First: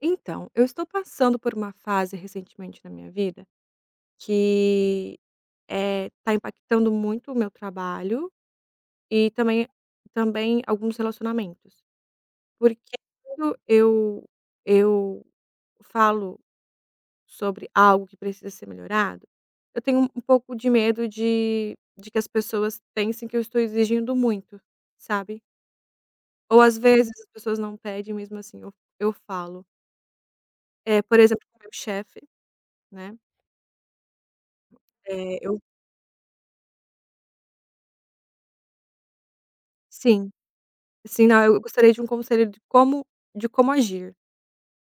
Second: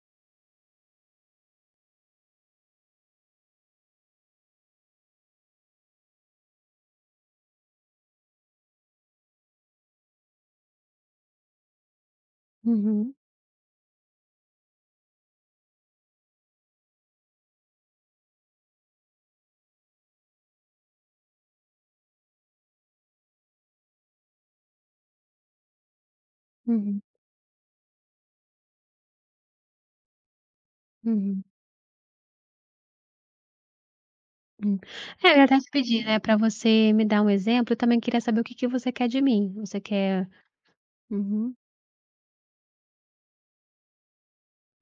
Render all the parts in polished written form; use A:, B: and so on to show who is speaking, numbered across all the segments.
A: Então, eu estou passando por uma fase recentemente na minha vida que está impactando muito o meu trabalho e também alguns relacionamentos. Porque
B: Uhum,
A: quando eu falo sobre algo que precisa ser melhorado, eu tenho um pouco de medo de que as pessoas pensem que eu estou exigindo muito, sabe. Ou às
B: uhum,
A: vezes as pessoas não pedem, mesmo assim eu falo. É, por
B: uhum,
A: exemplo, com o meu chefe, né?
B: hum. É, eu
A: eh,
B: ia até
A: eu
B: te pedir, né, para você me dar um exemplo, eu também queria saber o que que você quer de mim. Você quer
A: Sim. Assim, não,
B: uhum,
A: eu gostaria de um conselho de como agir.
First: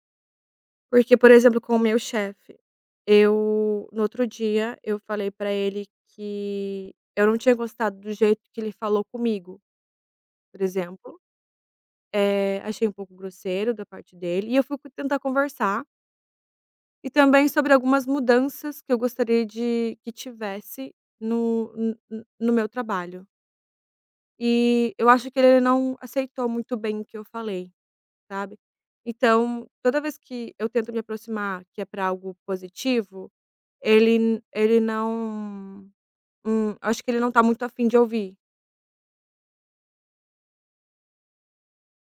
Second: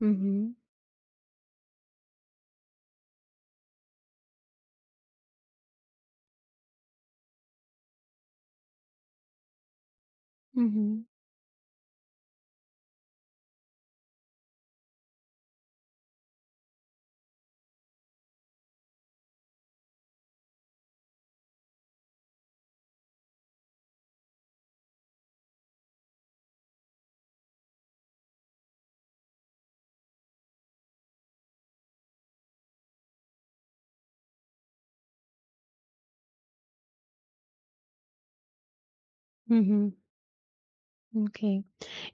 B: uhum,
A: Porque, por exemplo, com o meu chefe, eu, no outro dia, eu falei pra ele que eu não tinha gostado do jeito que ele falou comigo, por
B: uhum,
A: exemplo. Achei um pouco grosseiro da parte dele, e eu fui tentar conversar, e também sobre algumas mudanças que eu gostaria de que tivesse no n n no meu trabalho. E eu acho que ele não aceitou muito bem o que eu falei, sabe. Então, toda vez que eu tento me aproximar, que é para algo positivo, ele não, acho que ele não tá muito afim de ouvir.
B: uhum, ok.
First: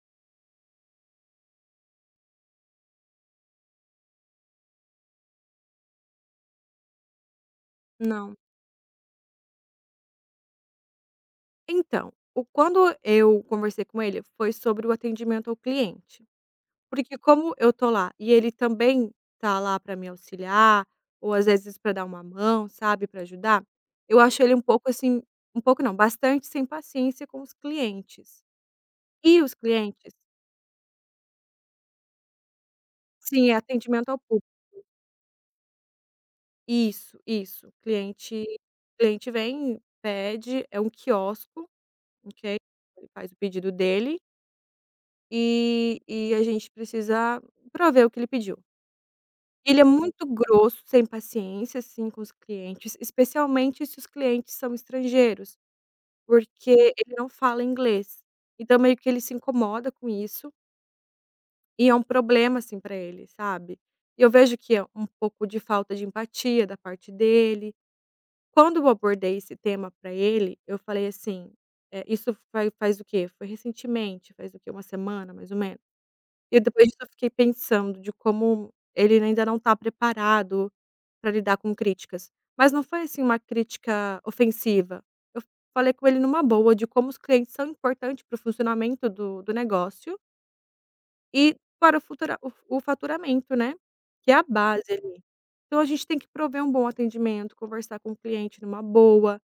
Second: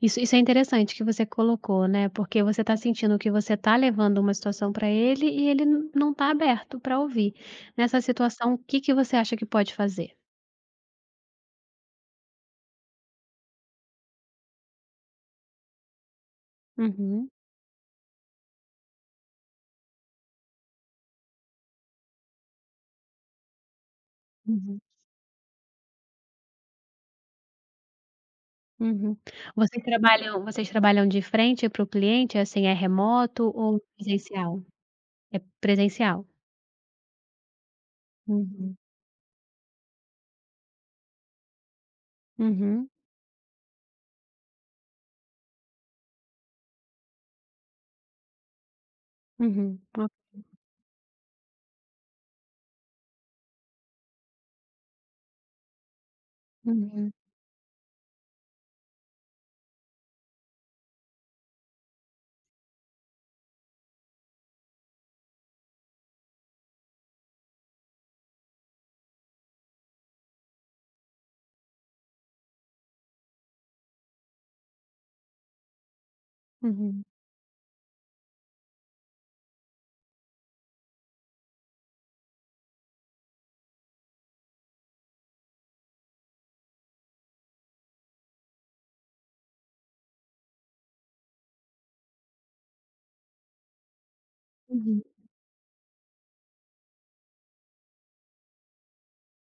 B: Isso é interessante que você colocou, né, porque você está sentindo que você está levando uma situação para ele e ele n não está aberto para ouvir. Nessa
A: Não.
B: situação, o que que você acha que pode fazer?
A: Então, o quando eu conversei com ele, foi sobre o atendimento ao cliente. Porque
B: Uhum,
A: como eu tô lá e ele também tá lá para me auxiliar, ou às vezes para dar uma mão, sabe, para ajudar, eu acho ele um
B: uhum,
A: pouco assim, um pouco não, bastante sem paciência com os clientes.
B: uhum.
A: E os
B: Vocês
A: clientes...
B: trabalham vocês trabalham de frente para o cliente, assim, é remoto
A: Sim, é
B: ou
A: atendimento ao público.
B: presencial? É presencial?
A: Isso, isso. Cliente
B: Uhum.
A: cliente vem, pede. É um quiosco, ok,
B: Uhum,
A: ele faz o pedido dele, e a gente precisa prover o que ele pediu.
B: uhum,
A: Ele é
B: o
A: muito grosso, sem paciência, assim, com os clientes, especialmente se os clientes são estrangeiros, porque
B: uhum,
A: ele não fala inglês. Então meio que ele se incomoda com isso, e é um problema, assim, para ele, sabe. E eu vejo que é um pouco de falta de empatia da parte dele. Quando eu abordei esse tema para ele, eu falei assim: isso faz o quê? Foi recentemente, faz o quê? Uma semana, mais ou menos. E depois disso
B: uhum,
A: eu fiquei pensando de como ele ainda não está preparado para lidar com críticas. Mas não foi, assim, uma crítica ofensiva. Eu falei com ele numa boa de como os clientes são importantes para o funcionamento do negócio e para o faturamento, né, que é a base
B: uhum,
A: ali. Então a gente tem que prover um bom atendimento, conversar com o cliente numa boa.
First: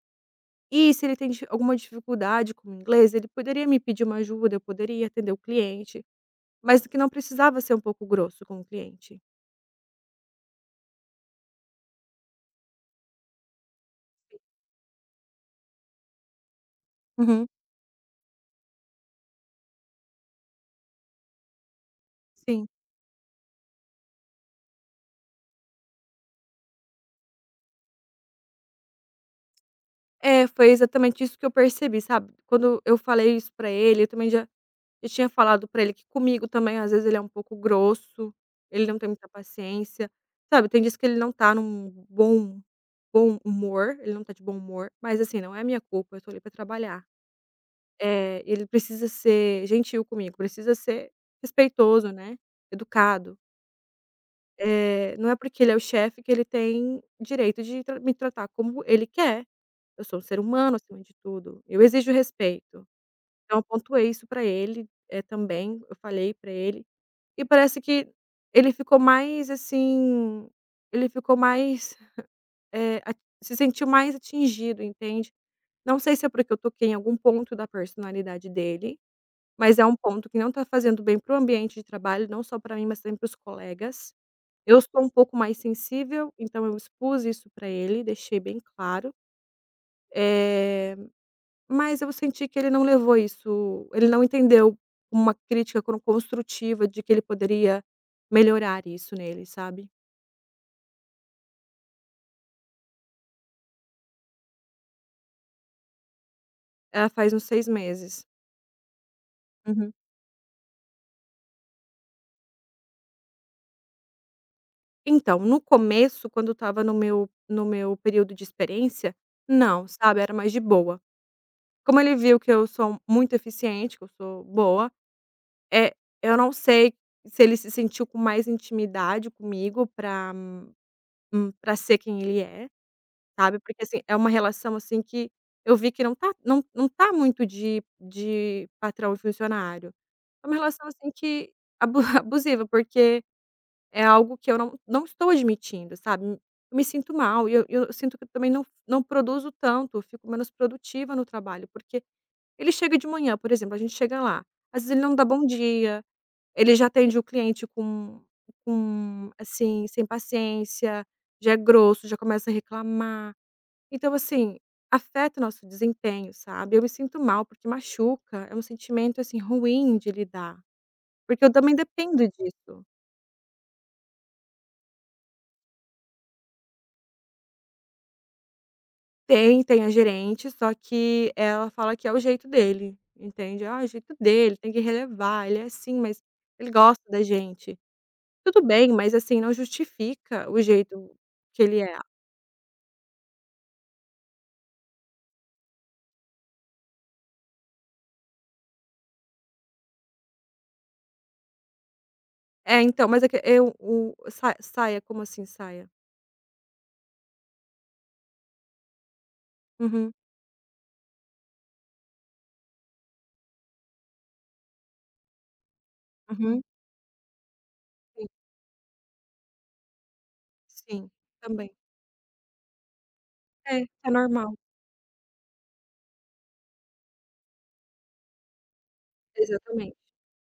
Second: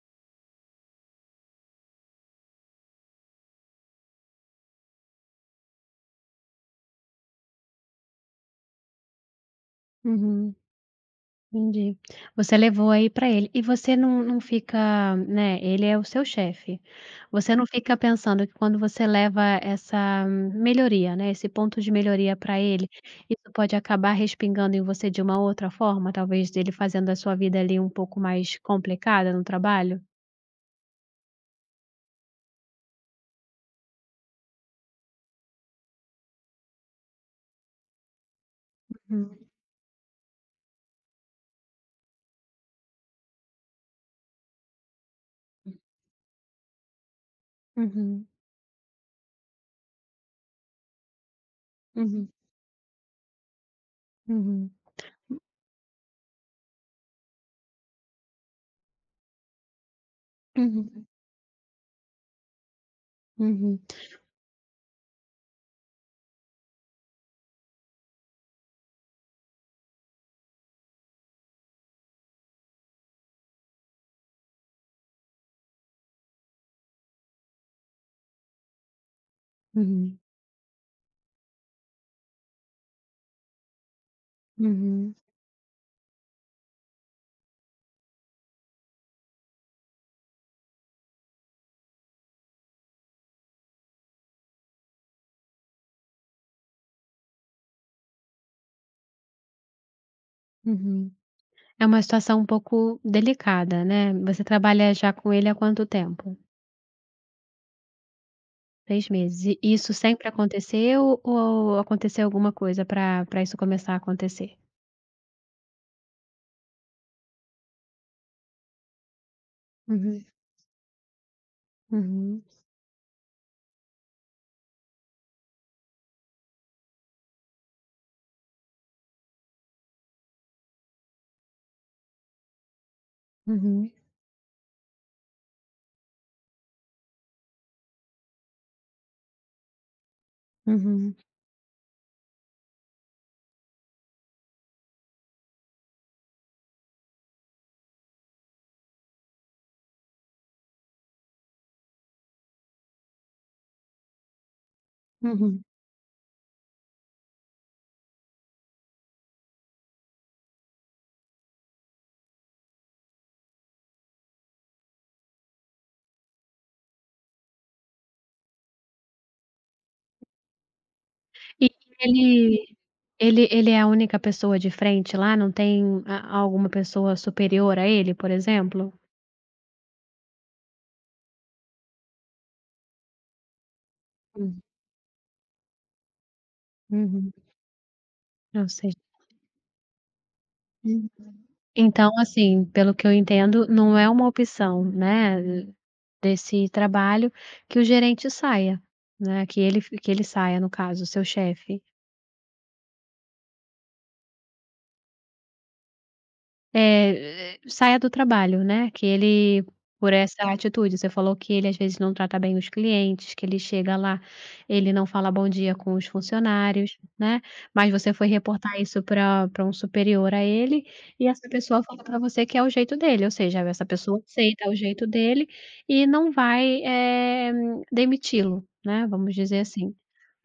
A: E se ele tem dif alguma dificuldade com o inglês, ele poderia me pedir uma ajuda, eu poderia atender o cliente, mas que não precisava ser um pouco grosso com o cliente.
B: uhum, entendi. Você levou aí pra ele. E você não fica, né, ele é o seu chefe,
A: Uhum.
B: você não fica pensando que quando você leva essa melhoria, né, esse ponto de melhoria pra
A: Sim.
B: ele, isso pode acabar respingando em você de uma outra forma? Talvez dele fazendo a sua vida ali um pouco mais complicada no trabalho?
A: É, foi exatamente isso que eu percebi, sabe. Quando eu falei isso pra ele, eu também já tinha falado pra ele que comigo também, às vezes, ele é um pouco grosso, ele não tem muita
B: Uhum.
A: paciência, sabe. Tem dias que ele não tá num bom humor, ele não tá de bom humor, mas assim, não é minha culpa, eu tô ali pra trabalhar.
B: Uhum,
A: Ele precisa ser gentil comigo, precisa ser respeitoso,
B: uhum,
A: né, educado.
B: uhum,
A: Não é porque ele é o chefe que ele tem direito de tra me tratar como ele quer. Eu sou um ser humano acima
B: uhum,
A: de tudo, eu exijo respeito. Então eu
B: uhum,
A: pontuei isso pra ele. É, também, eu falei pra ele, e parece que ele ficou mais, assim, ele ficou mais, eh, a se sentiu mais atingido, entende. Não sei se é porque eu toquei em algum ponto da personalidade dele. Mas é um
B: uhum.
A: ponto que não está fazendo bem para o ambiente de trabalho, não só para mim, mas também para os colegas. Eu sou um
B: Uhum,
A: pouco mais sensível, então eu expus isso para ele, deixei bem claro. Eh, mas eu senti que ele não levou isso, ele não entendeu uma crítica cron construtiva de que ele poderia melhorar isso nele, sabe.
B: uhum. É uma situação um pouco delicada, né. Você trabalha já com ele há quanto tempo?
A: Ah, faz uns 6 meses.
B: 6 meses. E
A: Uhum.
B: isso sempre aconteceu ou aconteceu alguma coisa para isso começar a acontecer?
A: Então, no começo, quando eu estava no meu período de experiência, não, sabe,
B: Uhum,
A: era mais de boa. Como ele viu
B: uhum,
A: que eu sou muito eficiente, que eu sou boa, é, eu não sei se ele se sentiu com mais intimidade comigo pra ser quem ele é, sabe, porque,
B: uhum,
A: assim, é uma relação, assim, que eu vi que não tá muito de patrão e funcionário. É uma relação, assim,
B: uhum,
A: que abu abusiva, porque é algo que eu não estou admitindo, sabe. Eu me sinto mal e eu sinto que eu também não produzo tanto, eu fico menos produtiva no trabalho, porque ele chega de manhã, por exemplo, a gente chega lá, às vezes ele não dá bom
B: uhum.
A: dia, ele já atende o cliente com, assim, sem paciência, já é grosso, já começa a reclamar. Então, assim, afeta o nosso desempenho, sabe. Eu me sinto mal, porque machuca, é um sentimento, assim, ruim de lidar, porque eu
B: E
A: também
B: ele
A: dependo disso.
B: ele é a única pessoa de frente lá? Não tem a alguma pessoa superior a ele, por exemplo?
A: Tem, tem a gerente, só que ela fala que é o jeito dele, entende? "Ah, é o jeito dele,
B: Hum,
A: tem que relevar, ele é assim, mas ele gosta da
B: uhum.
A: gente". Tudo
B: Eu
A: bem,
B: sei.
A: mas assim, não justifica o
B: Uhum.
A: jeito que ele é.
B: Então, assim, pelo que eu entendo, não é uma opção, né, desse trabalho que o gerente saia, né, que ele saia, no caso, o seu chefe.
A: É, então, mas é que eu o sa saia, como assim, saia?
B: É, saia do trabalho, né, que ele por
A: Uhum,
B: essa atitude, você falou que ele às vezes não trata bem os clientes, que ele chega lá, ele não fala bom dia com os
A: uhum.
B: funcionários, né, mas você
A: Sim,
B: foi reportar isso para um superior a ele,
A: sim,
B: e essa
A: também.
B: pessoa falou para você que é o jeito dele, ou seja,
A: É,
B: essa
A: é
B: pessoa
A: normal.
B: aceita o jeito dele e não vai, demiti-lo, né, vamos dizer assim,
A: Exatamente.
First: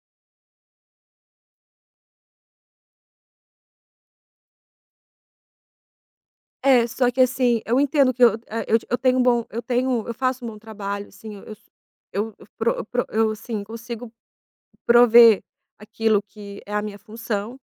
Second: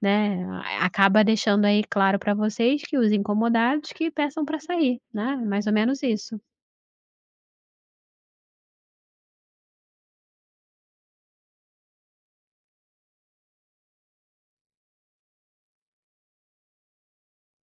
B: né, a acaba deixando aí claro para vocês que os incomodados que peçam para sair, né, mais ou menos isso.
A: É, só que assim, eu entendo que eu tenho um bom, eu tenho, eu faço um bom trabalho, assim, eu, assim, consigo prover aquilo que é a minha função.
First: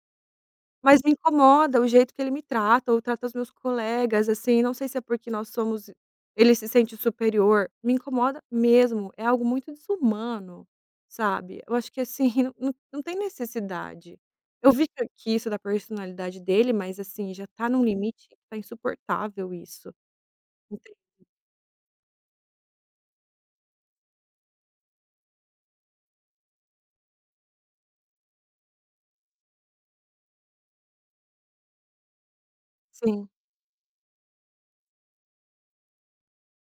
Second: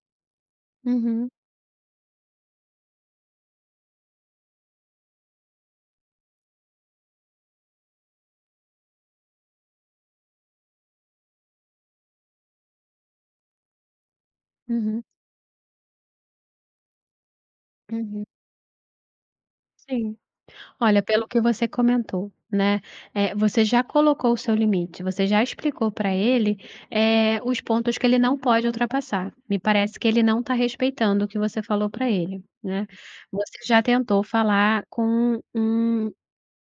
A: Mas me
B: Uhum,
A: incomoda o jeito que ele me trata ou trata os meus colegas, assim, não sei se é porque nós somos ele se sente superior, me incomoda mesmo, é algo muito desumano, sabe. Eu acho que, assim, não tem necessidade. Eu vi
B: uhum,
A: que isso da personalidade dele, mas, assim, já tá num
B: uhum.
A: limite que tá insuportável isso,
B: Sim.
A: entende?
B: Olha, pelo que você comentou, né, você já colocou o seu limite, você já explicou para ele, os pontos que ele não pode ultrapassar. Me parece que ele não está respeitando o que você falou para ele, né.
A: Sim,
B: Você já tentou falar com um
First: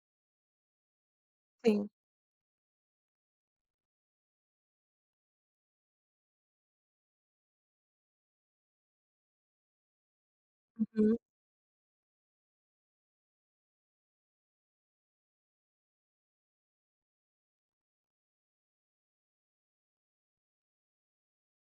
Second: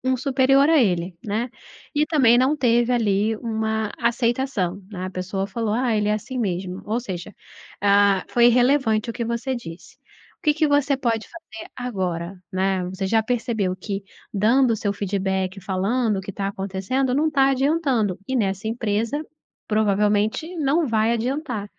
B: Um superior a ele, né.
A: sim.
B: E também não teve ali uma aceitação, né, a pessoa falou: "Ah, ele é assim mesmo", ou seja, ah, foi irrelevante o que você disse. O que que você
A: Uhum.
B: pode fazer agora, né. Você já percebeu que dando o seu feedback, falando o que está acontecendo, não está adiantando, e nessa empresa provavelmente não vai adiantar.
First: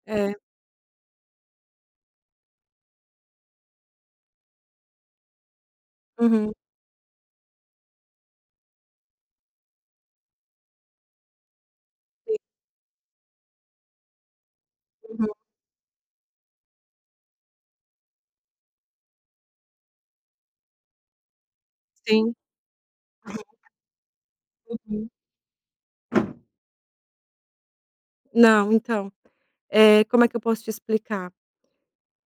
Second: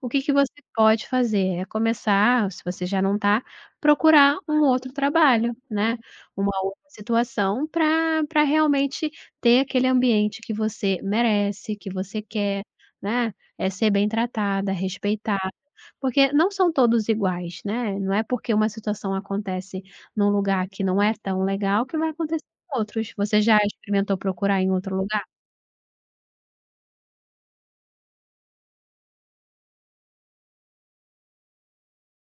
B: O que que
A: É.
B: você pode fazer? É começar, se você já não está, procurar um outro trabalho, né, uma
A: Uhum.
B: outra situação para realmente ter aquele ambiente que você merece, que você
A: Sim,
B: quer, né, é ser bem tratada,
A: uhum.
B: respeitar, porque não são todos iguais, né, não é porque uma situação acontece num lugar que não é tão legal que vai
A: Sim.
B: acontecer em outros. Você já experimentou procurar em outro
A: Uhum.
B: lugar?
A: Não, então, como é que eu posso te explicar?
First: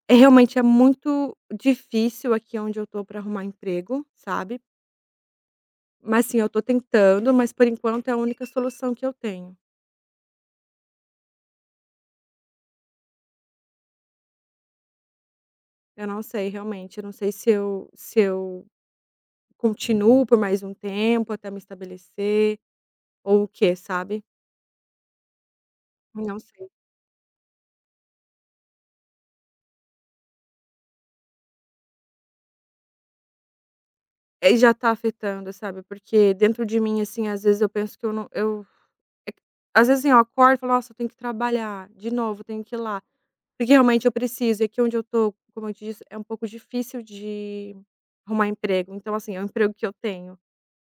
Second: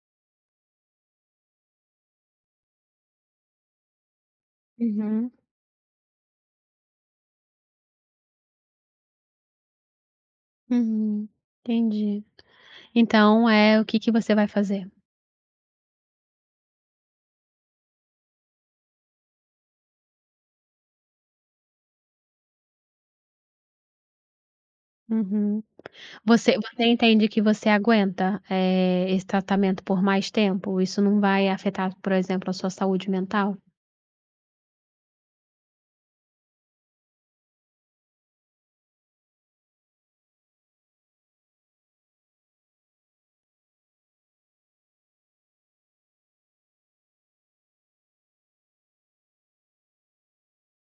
A: É, realmente é muito difícil aqui onde eu tô para arrumar emprego, sabe.
B: Uhum,
A: Mas sim, eu tô tentando, mas por enquanto é a única solução que eu tenho.
B: uhum, entendi. Então, é o que que você vai fazer?
A: Eu não sei realmente, eu não sei se eu continuo por mais um tempo até me estabelecer ou o quê, sabe.
B: Uhum.
A: Não
B: Você
A: sei.
B: você entende que você aguenta, esse tratamento por mais tempo? Isso não vai afetar, por exemplo, a sua saúde mental?
A: É, e já tá afetando, sabe, porque dentro de mim, assim, às vezes eu penso que eu não eu é que, às vezes, assim, eu acordo e falo: "Nossa, eu tenho que trabalhar de novo, eu tenho que ir lá". Porque realmente eu preciso, e aqui onde eu tô, como eu te disse, é um pouco difícil de arrumar emprego. Então, assim, é um emprego que eu tenho,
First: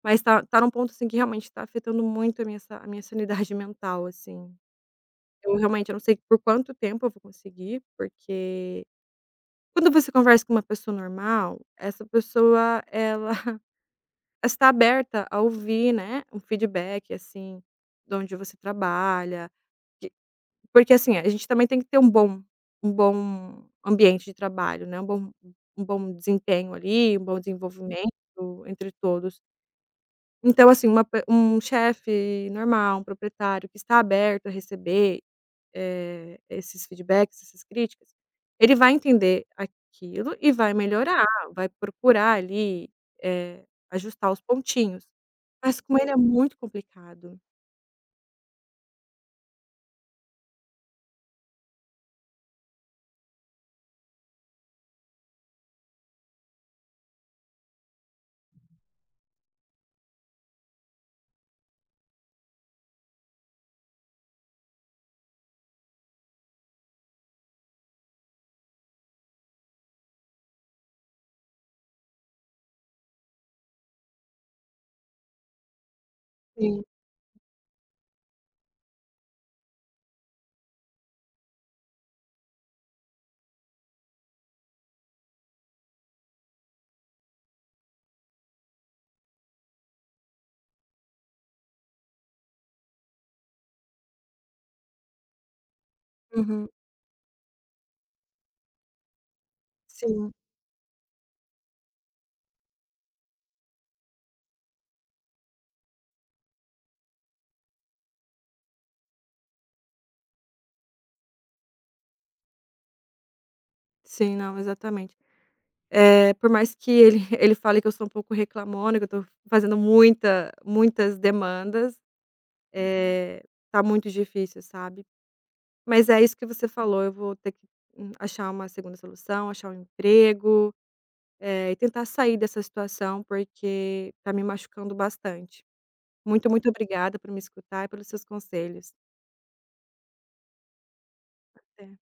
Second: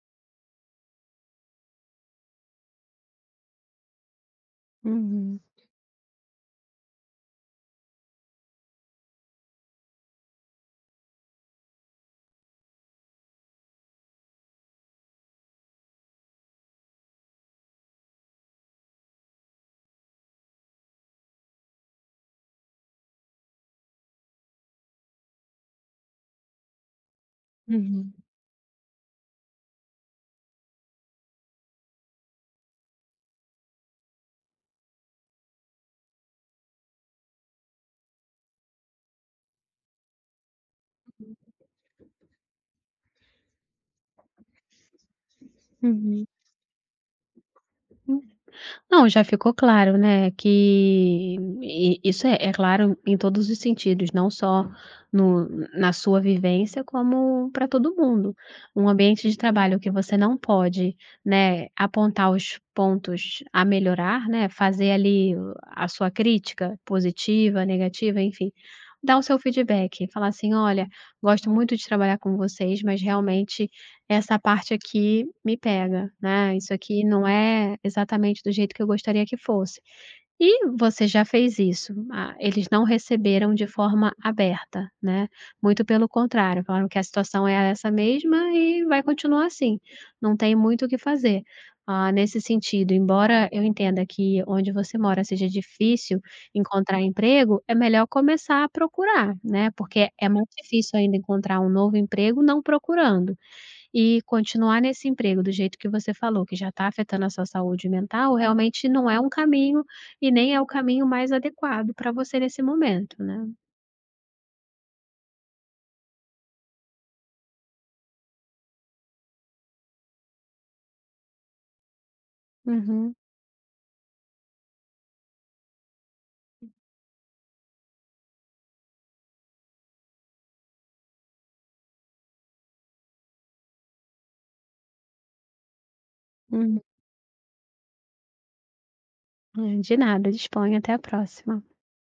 A: mas tá num ponto, assim, que realmente tá afetando muito a minha sanidade mental, assim.
B: Uhum,
A: Eu realmente, eu não sei por quanto tempo eu vou conseguir, porque quando você conversa com uma pessoa normal, essa pessoa ela está aberta a ouvir, né, um feedback, assim, de onde você trabalha. Porque assim, a gente também tem que ter um bom ambiente de trabalho, né, um bom desempenho ali, um bom desenvolvimento
B: uhum,
A: entre todos. Então assim, uma pe um chefe normal, um proprietário que está aberto a receber, esses feedbacks, essas críticas, ele vai entender aquilo e vai melhorar, vai procurar ali, ajustar os pontinhos. Mas com ele é
B: uhum.
A: muito complicado.
B: Não, já ficou claro, né, que e isso é claro em todos os sentidos, não só no na sua vivência, como para todo mundo. Um ambiente de trabalho que você não pode, né, apontar os pontos a melhorar, né, fazer ali o a sua crítica positiva, negativa, enfim, dar o seu feedback, falar assim: "Olha, gosto muito de trabalhar com vocês, mas realmente essa parte aqui me pega, né, isso
A: Sim,
B: aqui não é exatamente do jeito que eu gostaria que fosse. E você já fez isso, ah, eles não receberam de forma aberta, né, muito pelo contrário, falaram que a situação é essa mesma e vai continuar assim, não tem muito o que fazer. Ah, nesse sentido, embora eu entenda que onde você mora seja difícil
A: uhum,
B: encontrar emprego, é melhor começar a procurar, né, porque é
A: sim,
B: muito difícil ainda encontrar um novo emprego não procurando. E continuar nesse emprego do jeito que você falou, que já está afetando a sua saúde mental, realmente não é um caminho, e nem é o caminho mais adequado para você nesse momento, né.
A: sim. Não, exatamente. Por mais que ele ele fale que eu sou um pouco reclamona, que eu tô fazendo muitas demandas,
B: Uhum,
A: eh, tá muito difícil, sabe. Mas é isso que você falou, eu vou ter que, achar uma segunda solução, achar um emprego, e tentar sair dessa situação, porque tá me machucando bastante. Muito, muito
B: uhum.
A: obrigada por me escutar e pelos seus conselhos.
B: De nada, disponha, até a próxima.
A: Até.